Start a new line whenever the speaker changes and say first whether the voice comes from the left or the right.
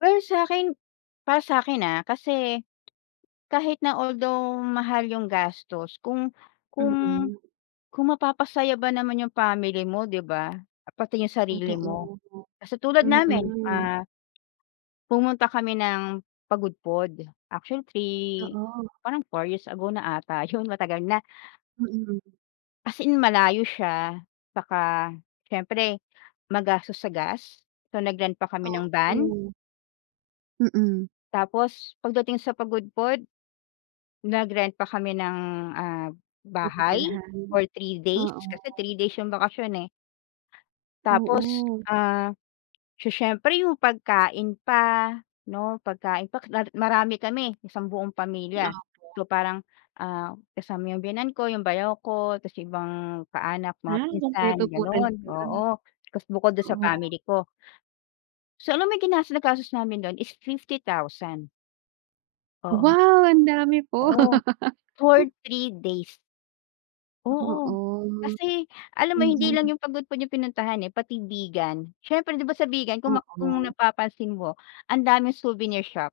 left: Ay sa akin para sa akin ah, kasi, kahit na although mahal yung gastos, kung kung
right: Mm.
left: kung mapapasaya ba naman yung family mo, 'di ba? Pati yung sarili mo.
right: Totoo,
left: Kasi tulad namin,
right: mm.
left: ah pumunta kami ng Pagudpud, actually 3,
right: Oo.
left: parang 4 years ago na ata yun matagal na.
right: Mm.
left: As in malayo siya, saka siyempre magastos sa gas, so nag-rent pa kami ng van.
right: Oo. Mm.
left: Tapos pagdating sa Pagudpud, nag-rent pa kami ng, ah, bahay
right: Bibilhan,
left: for 3 days,
right: oo.
left: kasi 3 days yung bakasyon, eh. Tapos,
right: Oo.
left: ah, so siyempre yung pagkain pa, 'no, pagkain pa lalo marami kami isang buong pamilya.
right: Opo.
left: So parang ah, kasama yung biyenan ko, yung bayaw ko, tas yung ibang kaanak, mga
right: Ah,
left: pinsan
right: kumpleto po
left: ganun,
right: talaga.
left: oo, tas bukod dun sa
right: Oo.
left: family ko. So alam mo yung ginas nagastos namin dun is 50,000. Oo.
right: Wow! Ang dami po.
left: Oo, for 3 days. Oo.
right: Oo,
left: Kasi alam mo hindi lang
right: mhm.
left: yung Pagudpud yung pinuntahan eh pati Vigan, siyempre 'di ba sa Vigan kung map kung
right: Oo.
left: napapansin mo, ang daming souvenir shop.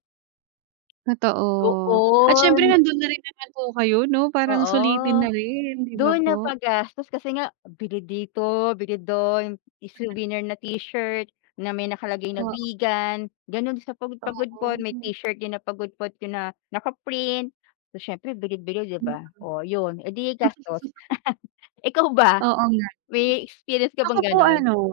right: Totoo at siyempre
left: Doon.
right: nandun na rin naman po kayo 'no, parang
left: Oo.
right: sulitin na rin, 'di ba,
left: Dun
right: po?
left: napagastos kasi nga bili dito, bili dun, i-souvernir na t-shirt na may nakalagay na
right: Oo.
left: Vigan, ganun din sa Pagud Pagudpud may
right: Oo.
left: t-shirt din na Pagudpud pina naka-print. So siyempre bili-bili 'di
right: Mm.
left: ba oh, ayun eh, di gastos. Ikaw ba?
right: Oo nga din.
left: May experience ka
right: Ako
left: bang
right: po
left: ganun?
right: ano.